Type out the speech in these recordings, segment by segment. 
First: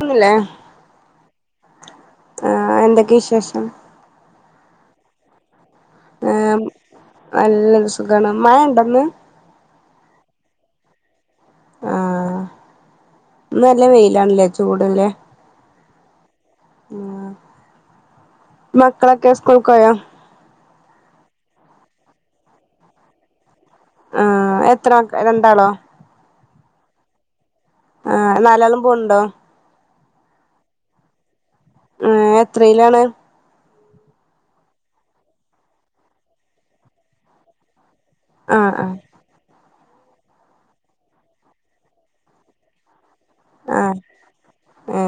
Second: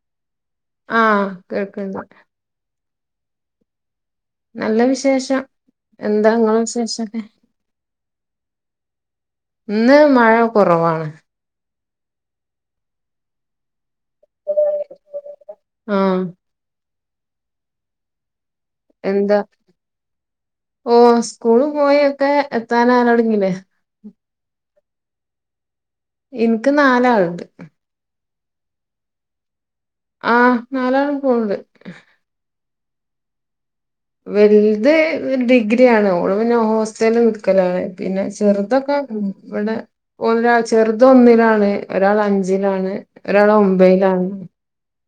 ഒന്നല്ലേ ആഹ കേൾക്കുണ്ട് എന്തൊക്കെ വിശേഷം നല്ല വിശേഷം എന്താ നിങ്ങളെ വിശേഷൊക്കെ സുഖണ് മഴ ഉണ്ടെന്ന് ഇന്ന് മഴ കുറവാണ് ആഹ ഇന്ന് നല്ല വെയിലാണല്ലേ ചൂടല്ലേ ആഹ് ആ മക്കളൊക്കെ സ്കൂൾക്കൊയോ ഓ സ്കൂള് പോയി ഒക്കെ എത്താനാലോടങ്ങിലെ ആ എത്ര മക്ക രണ്ടാളോ എനിക്ക് നാലാളുണ്ട് ആ നാലാളും പോണിണ്ടോ ആ നാളാലും പോണിണ്ട് ഏഹ് എത്രയിലാണ്? വലുത് ഡിഗ്രി ആണ് ഓൾ പിന്നെ ഹോസ്റ്റലിൽ നിൽക്കലാണ് പിന്നെ ആ ആ ചെറുതൊക്കെ ഇവിടെ ഒരാൾ ചെറുത് ഒന്നിലാണ് ഒരാൾ അഞ്ചിലാണ് ഒരാള് ആ ഒമ്പയിലാണ് ഏ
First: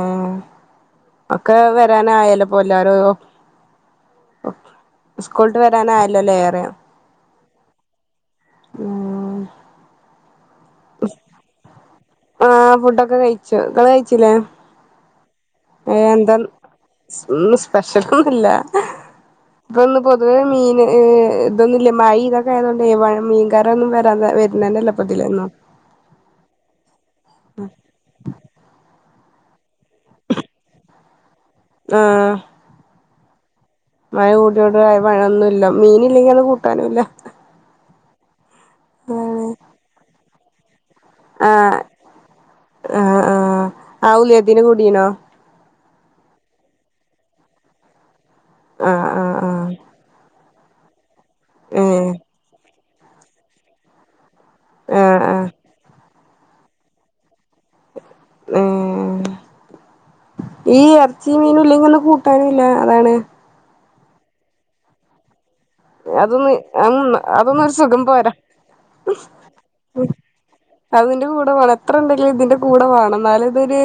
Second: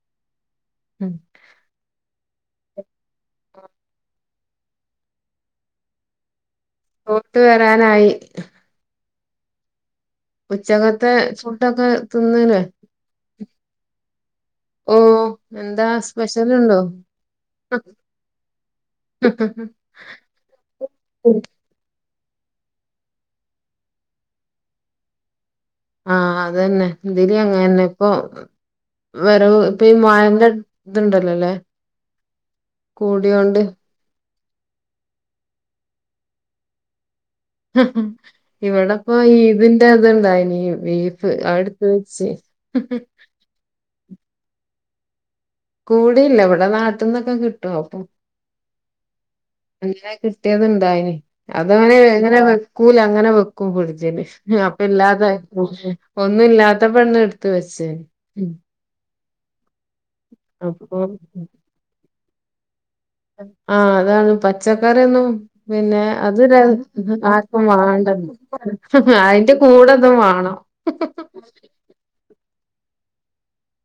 ഉം ഒക്കെ വരാനായാലും എല്ലാരോ സ്കൂളട്ട് വരാനായല്ലല്ലേ ഏറെ ഒത്ത് വരാനായി ഉം ഉച്ചകത്തെ ഫുടൊക്കെ തിന്നിലെ ആ ഫുഡൊക്കെ കഴിച്ചു ഇങ്ങള് കഴിച്ചില്ലേ ഓ എന്താ സ്പെഷ്യലൊന്നുല്ല ഇന്ന് പൊതുവേ മീൻ ഇതൊന്നുല്ലാ മഴ ഇതൊക്കെ ആയതുകൊണ്ട് മീൻകാരൊന്നും വരാ വരുന്നണ്ടല്ലോപ്പതിലന്നും ആഹ അതന്നെ ഇതിലിം അങ്ങനെന്നെ ഇപ്പൊ വരവ് പ്പെ ഈ മയേന്റെ ഇതുണ്ടല്ലോല്ലേ ആഹാ കൂടിയോണ്ട് മഴ കൂടിയോണ്ട് മഴൊന്നുല്ല മീന് ഇല്ലെങ്കിൽ അന്നു കൂട്ടാനുംല്ല ഇവിടെ ഇപ്പൊ ഈതിന്റെ ത്ണ്ടായിന് ബീഫ് ആഹ് അടുത്ത് വെച്ച് ആഹ് ആഹ് ആ [unintelligible] കൂടിയില്ല ഇവിടെ നാട്ടിൽ നിന്നൊക്കെ കിട്ടോ അപ്പൊ ആഹ് ആഹ് ആഹ് [unintelligible] റ്റേത് ഉണ്ടായിന് അതങ്ങനെ ഏഹ് എങ്ങനെ കൂല അങ്ങനെ വെക്കും ഫ്രിഡ്ജില് അപ്പ ആഹ് ഇല്ലാതായി ആഹ് പോകൂ ഒന്ന ഇല്ലാത്തപ്പാണ് എടു ത്ത് വച്ച് ഏഹ് ഈ ഇറച്ചി മീന ഇല്ലെങ്കിൽ ഒന്ന് കൂ താനില്ല അതാണ് ആ അതാണ് പച്ചക്കറിയൊന്നും പിന്നെ അത് അതൊന്ന് ആക്കും അതൊന്നും ഒരു സുഖം വേണ്ടത് പോരാ അതിന്റെ കൂടെതും വേണം കൂടവേണം എന്നാലതൊരു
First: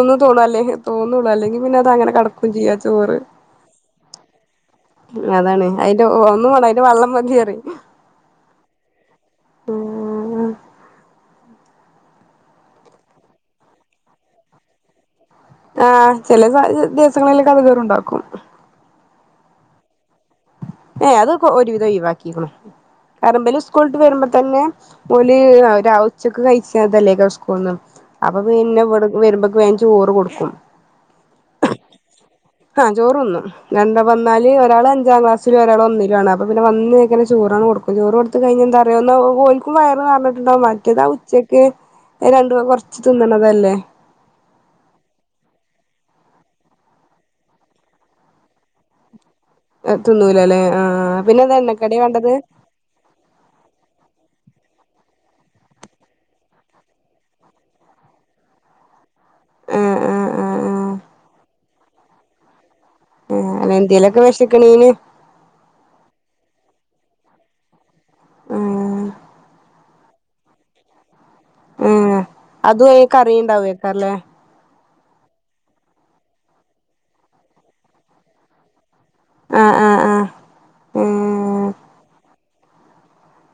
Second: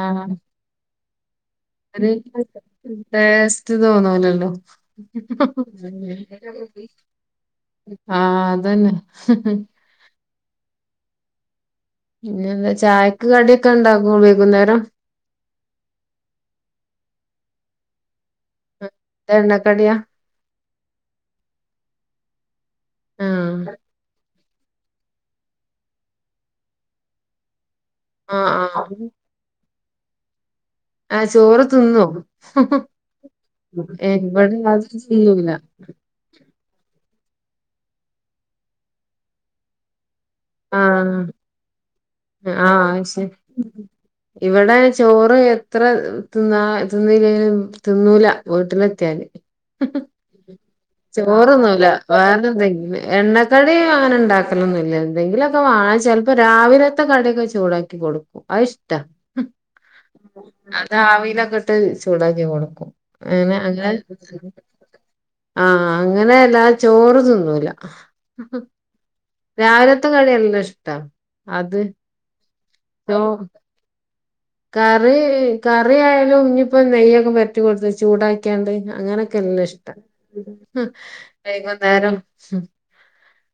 ഒന്ന് [unintelligible] തോന്നൂല്ല അല്ലെങ്കിൽ പിന്നെ അത് ഒരു അങ്ങനെ കടക്കും ചെയ്യാ ചോറ് ടേസ്റ്റ് തോന്നൂലല്ലോ അതാണ് അയിന്റെ ഒന്ന് വേണം അതിന്റെ വെള്ളം ആഹ് [unintelligible] [inaudible] പിന്നെ എന്താ ചായക്ക് കടിയൊക്കെ ഉണ്ടാകും വൈകുന്നേരം ആ ചില ദിവസങ്ങളിലൊ കടിണ്ടാക്കും എണ്ണ കടിയാ ഏ അതൊക്കെ ഒരുവിധം ഒഴിവാക്കിക്കണു [unintelligible] ആഹ് സ്കൂളീട്ട് വരുമ്പ തന്നെ പുള്ളി ഉച്ചക്ക് കഴിച്ചതല്ലേ സ്കൂളിന്ന് അപ്പൊ ആഹ് പിന്നെ ഇവിടെക്ക് വരുമ്പോ ചോറ് കൊടുക്കും ആ ചോറ് തിന്നോ ആ ചോറ് തിന്നും രണ്ടും വന്നാല് ഇവിടെ അത് ഒരാള് അഞ്ചാം തിന്നൂല ക്ലാസ്സിലും ഒരാൾ ഒന്നിലും ആണ് അപ്പ പിന്നെ വന്നുക്കെ ചോറാണ് കൊടുക്കും ചോറ് കൊടുത്ത് കഴിഞ്ഞാ എന്തറുമ കോക്കുംയ എന്ന് പറഞ്ഞ ണ്ടോ മറ്റേതാ ആഹ് ഉച്ചക്ക് രണ്ടുവ കൊറച്ച് ആഹ് ശരി തിന്നണതല്ലേ ഇവിടെ ചോറ് എത്ര തിന്നാ തിന്നീല്ലേല്ലും തിന്നൂല വീട്ട്ലെത്തിയാല് ഹഹ തിന്നൂലല്ലേ ആഹ് പിന്നെ അത് ചോറൊന്നുംല്ല എണ്ണക്കടി വേണ്ടത് വേറെ എന്തെങ്കിലും എണ്ണക്കടി അങ്ങനെ ഉണ്ടാക്കലൊന്നു [unintelligible] എന്തെങ്കിലൊക്കെ വാങ്ങിച്ചു ചെൽപ്പോ രാവിലത്തെ കറി യൊക്കെ ചൂടാക്കി കൊടുക്കും അഇഷ്ടാ ആഹ് ആഹ് ആഹ് അത് ആവിയിൽ ഒക്കെ - എന്നിട്ട് ചൂടാക്കി കൊടുക്കും ആഹ് ആഹ് അങ്ങനെ അല്ല അങ്ങ എന്തേലൊക്കെ വിശക്കണീന് ആഹ് അങ്ങനെ എല്ലാ- ചോറ്തിന്നുല ആഹ് രാവില ത്ത കട്യല്ല ഷ്ട [inaudible] അത് ആഹ് അതും ഏ ചോ കറിയും ഉണ്ടാവൂവോ വീട്ടില് കറി കറി ആയാലും ഞ് പ്പം നെയ്യൊക്കെ പരറ്റി കൊട്ത്ത് ചൂടാക്ക്യാണ്ട് അങ്ങനൊക്കെ ആഹ് എല്ലുഷ്ട്ടാ ആഹ് ആഹ് ഹ് ഏഹ് വൈകുന്നേരം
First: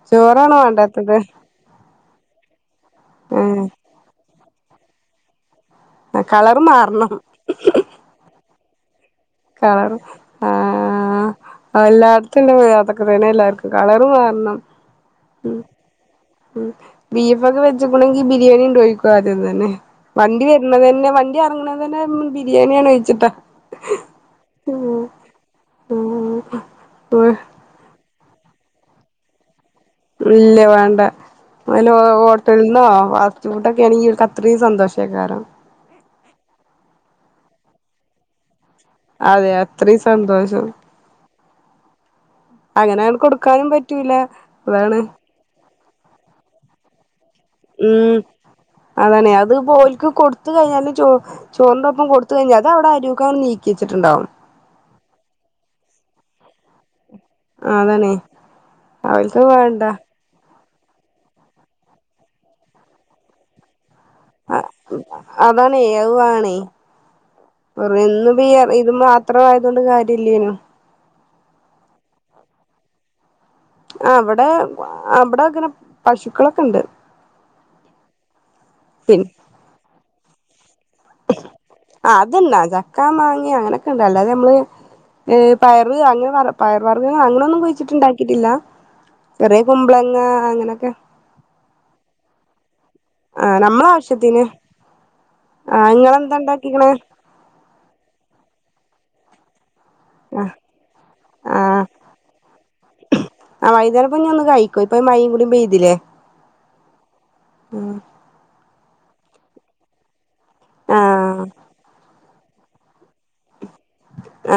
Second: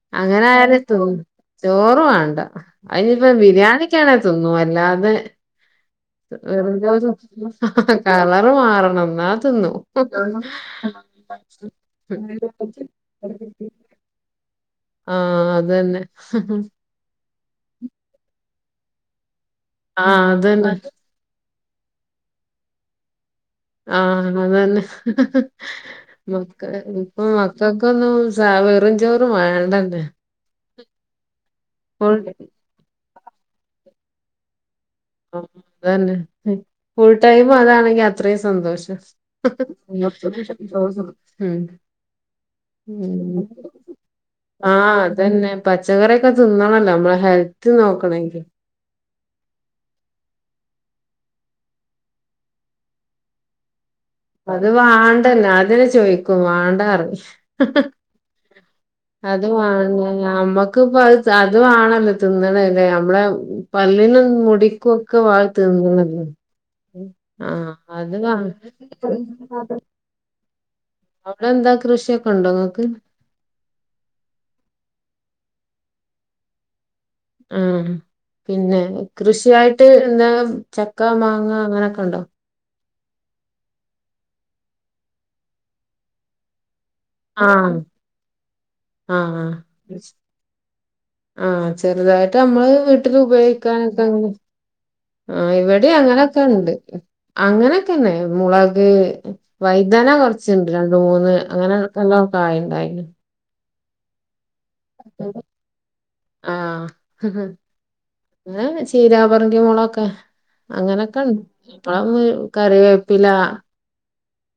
ചോറാണ് അങ്ങനായാലു ത്തു വേണ്ടാത്തത് ചോറു വാണം അ അയിഞ്ഞിപ്പം ഏഹ് ബിരിയാണിക്കേണെ തിന്നും ല്ലാതെ കളറ് മാറണം വെറുംചോറും [unintelligible] മാറണം ന്നാ തിന്നും കളർ ആ ആ എല്ലാട്ത്തും ണ്ട് [unintelligible] അതൊക്കെതന്നെ എല്ലാർക്കും കളർ മാറണം ആഹ് ഉം. അതന്നെ ഉം ബീ വെച്ച്ക്ക്ണെങ്കി ബിരിയാണിണ്ടോ യ്ക്കും ആദ്യ തന്നെ ആഹ് വണ്ടി അതന്നെ വരുന്നതെന്നെ വണ്ട് ങ്ങനെ തന്നെ ബിരിയാണിയാണോ യ്ച്ചിട്ടാ ആ അത് തന്നെ മക്കള് ഇപ്പം മക്കക്കൊന്നും സ വെറും ചോറ് വേണ്ട ല്ല വാണ്ട വല്ല ഹോട്ടൽന്നോ ചൂട്ടൊക്കെണെങ്കി ഓല്ക്ക് അത്രീം സന്തോഷ ആ അതെന്നെ ഉം ഫുൾ ടൈമും അതാണെങ്കി അത്രയും സന്തോഷം അതെ അത്രയും [unintelligible] മ്മ് അങ്ങനെയാണ് കൊടുക്കാനും പറ്റൂല അതാണ് ചോറൊക്കെ തിന്നണല്ലോ നമ്മളെ ഹെൽ ത്ത് നോക്കണങ്കി അതാണെ അത് ഓല്ക്ക് കൊടുത്ത് കഴിഞ്ഞാലും ചോ ചോറിൻ്റെ ഒപ്പം കൊടുത്ത് കഴിഞ്ഞാല് അത് അവിടെ അരുക്കങ്ങ് നീക്കിയെ അത് വണ്ടന്നെ അതെനെ ചോയിക്കും വണ്ടാറിയും അതാണേ അവർക്ക് വേണ്ട ക്ക് ഇപ്പ അത് അത് വണല്ലേ തിന്നണല്ലേ നമ്മളെ പല്ലിനും മുടിക്കുക്കെ വാഴ അതാണേ അത് തിന്നണത് വേണേ ആ അത് ക ഇന്നിപ്പോ ഈ ഇത് മാത്രം ആയതൊണ്ട് കാര്യം ഇല്ലേനും അവിടെ എന്താ കൃഷിക്കെ ഉണ്ടോങ്ങക്ക് ഇവിടെ ഇവിടെ അങ്ങനെ പശുക്കളൊക്കെണ്ട് ആ പിന്നെ പിന്നെ കൃഷിയായിട്ട് പിന്നെ ചക്ക മാങ്ങ അങ്ങനൊക്കെണ്ടോ? ക്ക മാങ്ങ അങ്ങനൊക്കെണ്ട്. അല്ലാതെ നമ്മള് പയറ് അങ്ങനെ പറ പ ഴ വർഗ്ഗങ്ങള് അങ്ങനൊന്നും ആഹ് കുഴിച്ചിട്ട്ണ്ടാക്കിയിട്ടില്ല ആഹ് ചെറിയ കുമ്പളങ്ങ അങ്ങനൊക്കെ ആഹ് ചെറുതായിട്ട് നമ്മള് വി ട്ടില് ആ നമ്മളെ ഉപയോഗിക്കാനൊക്കെ ആവശ്യത്തിന് ആഹ് ഇവിടെ ഇങ്ങളെന്താ അങ്ങനൊക്കെണ്ട് ഇണ്ടാക്കിക്ക്ണെ അങ്ങനൊക്കെന്നെ മുള ക് വൈദന കൊറച്ച്ണ്ട് രണ്ട് മൂന്ന് അങ്ങനെ നല്ലോം കായ്ണ്ടായി പിന്നെ ആ വൈദന കുഞ്ഞ് ഒന്ന് കഴി യ്ക്കും ഇപ്പ ഈ മയിം കൂടിം പെയ്തില്ലേ ന്നാ വെച് ചീരാപറങ്കി മൊളോക്കെ അങ്ങനൊക്കെണ് ആഹ് ഇപ്പളാ [unintelligible] കറിവേപ്പില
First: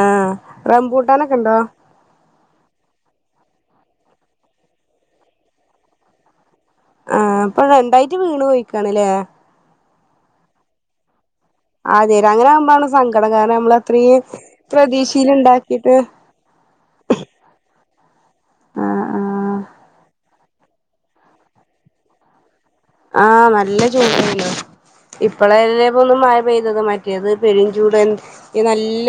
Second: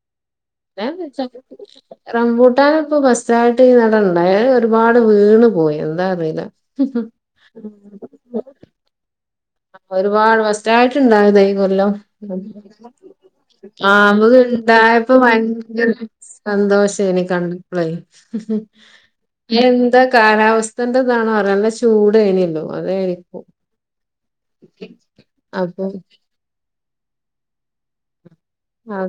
ആഹ് റംബൂട്ടാനൊക്കെ ഇണ്ടോ റംബൂ ട്ടാന് ഇപ്പോ ഫസ്റ്റായിട്ട് ഈ നടണ്ടായ അഹ് ഒരുപാട് വീണ്‌ പോയി എന്താ അറീല്ല ആഹ് ഇപ്പടെ ഇണ്ടായിട്ട് വീണ് പോയിക്കാണ്‌ല്ലേ ആ ഒരുപാട് ഫസ്റ്റായിട്ട്ണ്ടായിതേ ഈ കൊല്ലം ആദ്യേ അങ്ങനെ ആകുമ്പാണ് സങ്കടം കാരണം നമ്മള് ആ അത്രീം നമ്മക്ക് ഇണ്ടായപ്പോ പ്രതീക്ഷയില് ഭയങ്കര ഇണ്ടാക്കിട്ട് സന്തോശേനി കണ്ട- ആഹ് ആഹ് [inaudible] എന്ത കാലാവസ്ഥേന്റെതാണോ അറെ നല്ല ചൂടേനിയേല്ലോ ആ നല്ല ചൂട് അപ്പൊ ഇപ്പള്ളല്ലേപ്പോ ഒന്ന് മഴ പെയ്തത് മ ത് പെരുംചൂടൻ അ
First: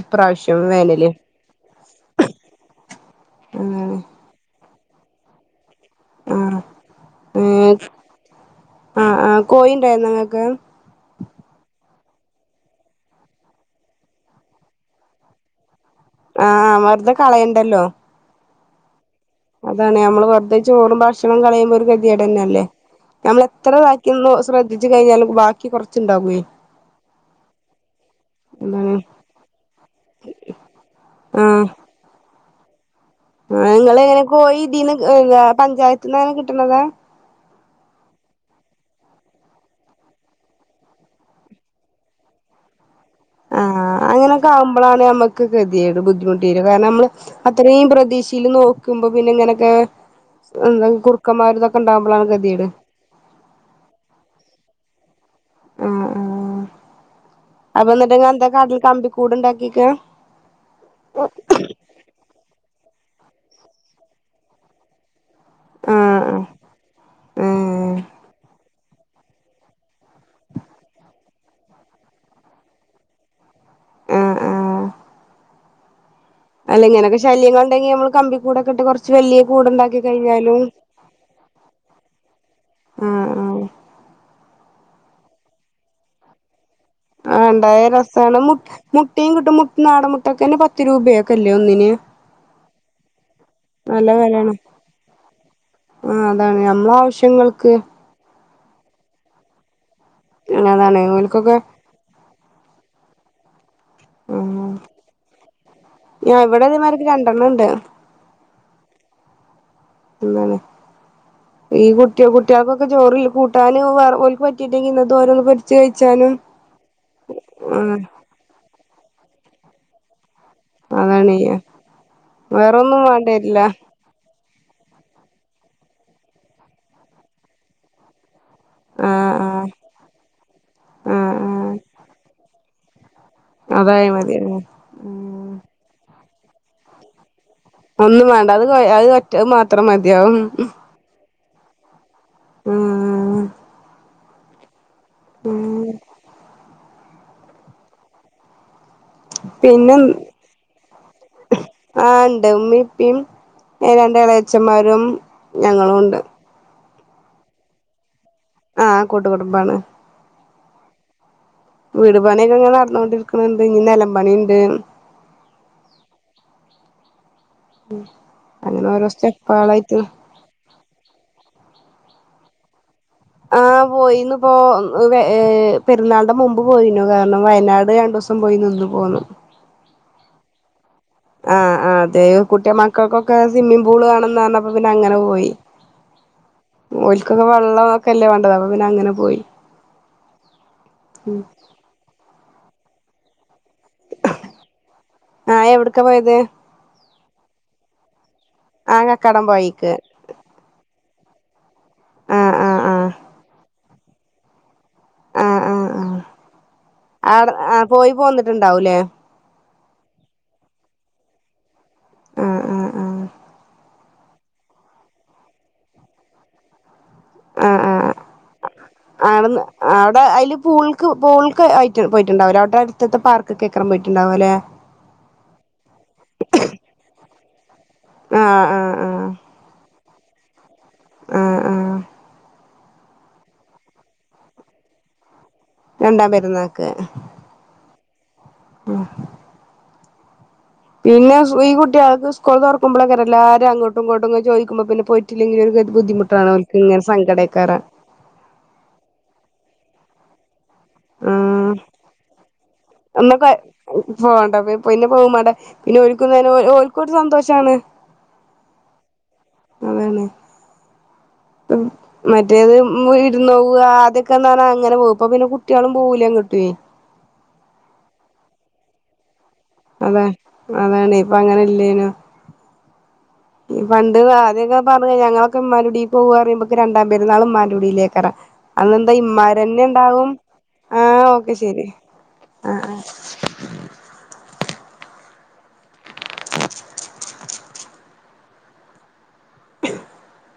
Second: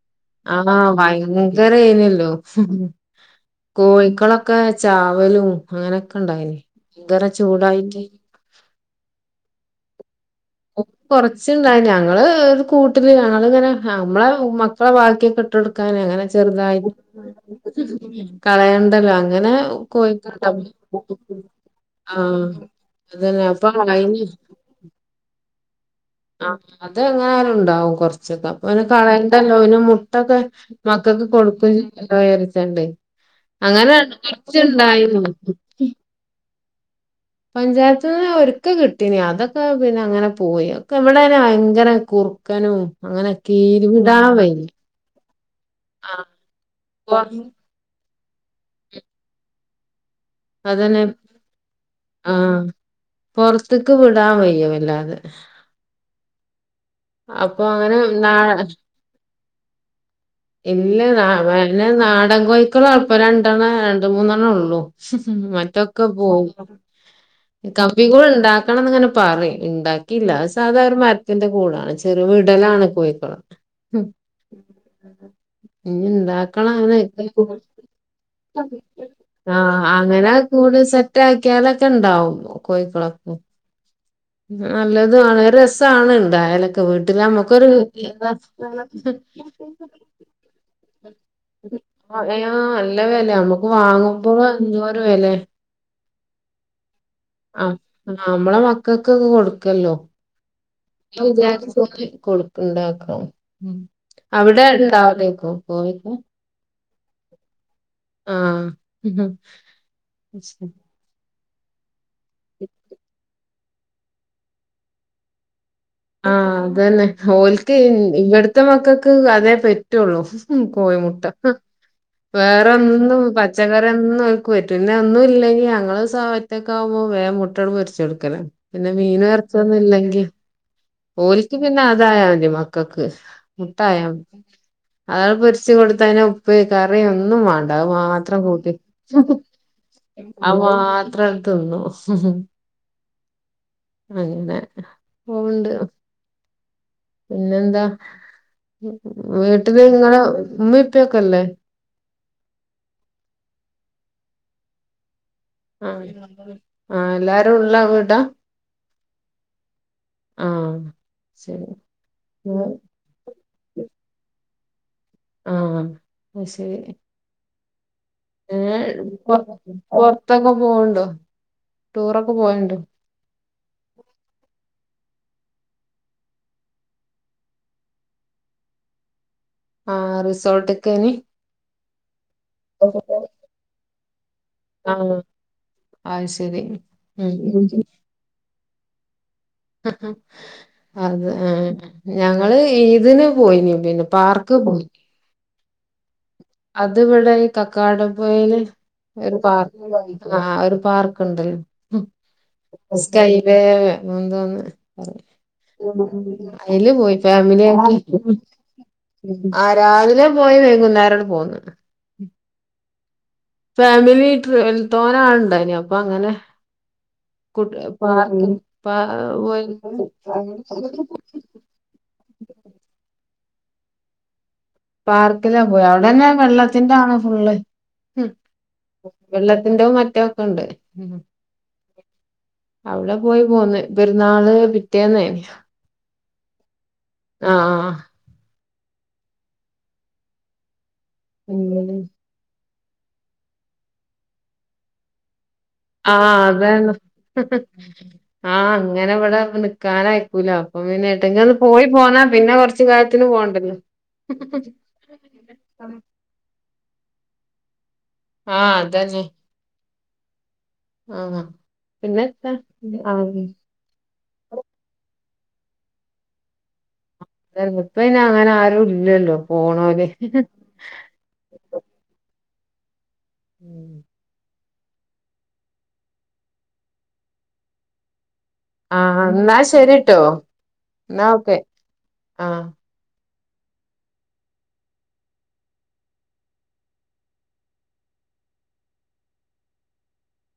ഇപ്രാവശ്യം ആ വേനല് ഭയങ്കരേന്യല്ലോ അങ്ങനെ കോഴിക്കളൊക്കെ- ചാവലും അങ്ങനൊക്കെ ഇണ്ടായിന് ആഹ് ഇതരേ ഏഹ് ചൂടായിട്ട് ഴി നിങ്ങക്ക് ഓ കൊറച്ചുണ്ടായിനി ഞങ്ങ ഞങ്ങള് കൂട്ടി അത് ഇങ്ങനെ നമ്മളെ മക്കളെ ബാക്കിയൊക്കെ ഇട്ടടു ക്കാന അങ്ങനെ ആഹ് ചെറുതായി വെറുതെ കളയണ്ടല്ലോ [inaudible] കളയേണ്ടലോ അതാണ് നമ്മള് [unintelligible] ഭക്ഷണം കളയുമ്പോ ഒരു ആഹ് ഗതിയെടന്നല്ലേ നമ്മൾ അതന്നെ അപ്പൊ എത്ര ബാക്കിയുള്ള ശ്രദ്ധിച്ചു കഴിഞ്ഞാലും ബാ കി കൊർ ആ അത് [unintelligible] ഇണ്ടാവും കൊറച്ചൊക്കെ അപ്പൊ എന്താണ് കളയണ്ടല്ലോ ഓൻ മുട്ടൊക്കെ മക്കക്ക് കൊടുക്കും ഏതായാലും രണ്ട് ആ നിങ്ങള് എങ്ങനെ കോഴി ഇതിന്ന് പഞ്ചായത്തി [unintelligible] കിട്ട്ണത് പഞ്ചായത്തിന്ന് ഒരിക്കെ കിട്ടീനി അതൊക്കെ പിന്നെ അങ്ങനെ പോയി ഒക്കെ ഇവിടെ തന്നെ ഭയങ്കര കുറുക്കനും അങ്ങനൊക്കെ ആ ആ വിടാൻ അങ്ങനൊക്കെ വയ്യ ആവുമ്പോഴാണ് നമ്മക്ക് ഗേതിയേട് ആഹ് ബുദ്ധിമുട്ടിടും കാരണം നമ്മള് പൊ അത്രയും പ്രതിക്ഷയിൽ നോക്കുമ്പോ പിന്നെ ഇങ്ങനെയൊക്കെ അതന്നെ ഉണ്ടാവുമ്പളാണ് ആഹ ഗതികേട് പുറത്തേക്ക് വിടാൻ വയ്യ അല്ലാതെ ആ ആ അപ്പൊ അങ്ങനെ ന്നിട്ട നാ എന്താ കാട്ടൽ കമ്പി കൂട് ഇണ്ടാക്കി ഇക്ക ഇല്ല ന മ നാടൻ കോഴി [unintelligible] രണ്ടെണ്ണം രണ്ട് മൂന്നെണ്ണ ഉള്ളൂ ഉം മറ്റൊക്കെ ആഹ് ആഹ് പോകും ഏഹ് കമ്പി കൂട് ഇണ്ടാ [unintelligible] ങ്ങനെ പറയും ഇണ്ടാക്കിയില്ല സാധാ ഒരു മരത്തിന്റെ കൂടാണ് [unintelligible] കോഴികൾ ഉം ആഹ് ആഹ് [unintelligible] ആഹ് അല്ല ഇങ്ങനൊക്കെ ശല്യങ്ങളുണ്ടെങ്കി നമ്മള് കമ്പി കൂടൊക്കെ ഇട്ട് കൊറച്ച് വലിയ [inaudible] ആ കൂടുണ്ടാക്കി അങ്ങനെ കഴിഞ്ഞാലും കൂട് സെറ്റ് ആക്കിയാലൊക്കെ ഇണ്ടാവും കോഴിക്കളൊക്കെ ആഹ് ആഹ് നല്ലതുവാണ് രസാണ് ഇണ്ടായാലൊ ആ ഇണ്ടായാ രസാണ്, മു മുട്ടയും കിട്ടും, മു നാടൻ മുട്ടക്കന്നെ പത്ത് രൂപയൊക്കെ ഇല്യേ ഒന്നിന് ആഹ് നല്ല വെലയാ [unintelligible] നല്ല വെലേണ് ആ അതാണ് ഞമ്മളാവശ്യ ങ്ങൾക്ക് ആഹ് ആഹ് നമ്മളെ മക്കക്കൊക്കെ കൊടുക്കല്ലോ അതതാണ് ഓൻക്കൊക്കെ ഉണ്ടാക്കാം ഉം അവിടെ ആഹ് ഇണ്ടാവേക്കോ കോഴിക്കെ ആഹ് ഇവിടെ ഇതേമാതിരിക്ക് രണ്ടെണ്ണം ഉണ്ട് ആഹ് എന്താണ് [unintelligible] ഈ കുട് ട്ട്യോൾ കുട്ട്യോൾക്കൊക്കെ ചോറിൽ കൂ ടാനുവാർ ഓൽക്ക് പറ്റിയിട്ടെങ്കി ഇന്ന് തോരന് [unintelligible] ആഹ് അത് തന്നെ ഓൽക്ക് ആഹ് ഇവിടുത്തെ മക്കക് ക്ക് അതെ പറ്റുള്ളൂ. മ് കോഴിമുട്ട അതാണ് ഹ് വേറൊന്നും വേണ്ടി വരില്ല പച്ചക്കറിയൊന്നും ക്ക് പറ്റുന്ന ഒന്നും ഇല്ലങ്കി ഞങ്ങള് സയത്തെക്കാവുമ്പോ വേ മുട്ടോട് പൊരിച്ച് കൊടുക്കല. പിന്നെ മീനും ആഹ് ആഹ് എറച്ചിയൊന്നുല്ലെങ്കി ആഹ് ആഹ് ക്കക്ക് മുട്ടായ അതായ മതി അതാമ്പോ ഉം പൊരിച്ച് കൊടുത്തു കഴിഞ്ഞാൽ ഉപ്പ് കറിയൊന്നും വേണ്ട അത് ഒന്നും മാത്രം വേണ്ട അത് കൂട്ടി അത് ഒറ്റ മാത്രം മതിയാവും അത് മാത്രം തിന്നോ? [unintelligible] ഉം വരുന്നേ ഓ ഉണ്ട്. മ് പിന്നെന്താ വീട്ടില് പിന്നെ ഇങ്ങളെ ഉമ്മ ഇപ്പ ഒക്കെയില്ലേ? ഉമ്മേം ഉപ്പേം രണ്ട് ഇളയച്ഛന്മാരും ആ ആഹ് എല്ലാരും ഉള്ള വീടാ? ആ കൂട്ടുകുടുംബാണ്. ആ വീട് പണിയൊക്കെ ഇങ്ങനെ നടന്നൊണ്ടിരിക്കുന്നുണ്ട്, ഇനി നെലം പണിയിണ്ട്. ആ അശരി ഏ അങ്ങനെ ഓരോ പൊറ് സ്റ്റെപ്പുകളായിട്ട് പൊറത്തൊക്കെ പോവ്ണ്ടോ? ടൂറൊക്കെ പോവലുണ്ടോ? ആ പോയിന്നു പോ ന്ന് വേ ഏ പെരുന്നാളിന്റെ മുമ്പ് പോയിനു കാരണം വയനാട് രണ്ടുസം പോയി നിന്നു പോന്നു. ആ റിസോർട്ട് ആ അതെ കുട്ടിയ മക്കൾക്കൊക്കെ സ്വിമ്മിംഗ് പൂൾ കാണുന്ന് നന്നപ്പം പിന്നെ ആഹ് അങ്ങനെ പോയി അത് ശരി ഓല്ക്ക് ഇപ്പം ഉം വെള്ളം ഒക്കെല്ലേ വാണ് [unintelligible] പിന്നെ അങ്ങനെ പോയി. ഹ ഹാ അത് ആ ഞങ്ങള് ഇദിന് പോയി പാർക്ക് പോയി ആഹ് എവിടക്കെ പോയത് അത് ഇവിടെ കക്കാടും [unintelligible] ആഹ് ഒരു കക്കാടം പോയിക്ക് പാർക്ക് ഒരു പാർക്ക് കണ്ട് ആഹ് ആഹ് ആഹ് സ്കെയില് അ എന്താന്ന് ആഹ് ആഹ് ആഹ് അയില് പോയി ആടെ ഫാമിലിയ ആഹ് പോയി പോന്നിട്ടുണ്ടാവൂലേ ആ രാവിലെ പോയി വൈകുന്നേരം പോന്നു ഉം ആ ഫാമിലിടിതോനെ ആൾ ഇണ്ടായിനി അപ്പൊ അങ്ങനെ ആ കുട്ട് പാർക്ക് പാ ആ അവിന്ന് പോയി അവിടെ അതില് പൂൾക്ക് പൂൾക്ക് ആയി പോയിട്ടുണ്ടാവില്ല അവിടെ അടുത്ത പാർക്ക് അവിടെ [unintelligible] പോയിട്ടുണ്ടാവോലെ പാർക്കിലാ പോയി അവിടെന്നെ വെള്ളത്തിന്റെ ആണ് ഫുള്ള് ആ ആ ആ റ്റക്കെയുണ്ട് [unintelligible] അവിടെ പോയി പോന്ന് പെരുന്നാള് പിറ്റേന്നായിരുന്നു രണ്ടാം പെരുന്നാക്ക് ആഹ് ഉം പിന്നെ ഈ കുട്ടികൾക്ക് സ്കൂള് [unintelligible] എല്ലാരും അങ്ങോട്ടും ഇങ്ങോട്ടും അങ്ങ് ചോദിക്കുമ്പം പിന്നെ പോയിട്ട് ആഹ് അതാണ് സങ്കടേക്കാരം ആഹ് അങ്ങനെവിടെ കാണായിക്കൂല ഉം കാലത്തിന് നമ്മ പോണ്ടല്ലോ പോവണ്ട പിന്നെ പോവും പാടെ പിന്നെ ഒഴുക്കുന്ന ഒഴു ഒരു സന്തോഷാണ് ആഹ് അതന്നെ അതാണ് ആഹ് പിന്നെത്താ മറ്റേത് ആഹ് ഇരുന്നോവുക അത് ന്നൊക്കെ പറഞ്ഞാ അങ്ങനെ പോകും ഇപ്പ പിന്നെ കുട്ടികളും പോകൂല എങ്ങോട്ടുവേ ഉണ്ടായിരുന്നു ഇപ്പ അങ്ങനെ ആരും ഇല്ലല്ലോ പോണോല് അതെ അതാണ് ഇപ്പൊ അങ്ങനെ ഇല്ലേനു ഈ ഉം പണ്ട് ആദ്യൊക്കെ പറഞ്ഞ ഞങ്ങളൊക്കെ ഉ്മാൂടിൽ പോവുയുമ്പൊെ രണ്ടാം പെരുന്നാള് ഉ്മാലുടിയിലേക്ക്ക്കറാം അന്നെന്താ ആഹ് എന്നാ ഇമ്മാരന്നെ ശരിട്ടോ ഉണ്ടാവും ആഹ് ഓക്കെ ശെരി ആഹ് ആ ആ ഉ [inaudible] ഉ [inaudible] ഉ [inaudible]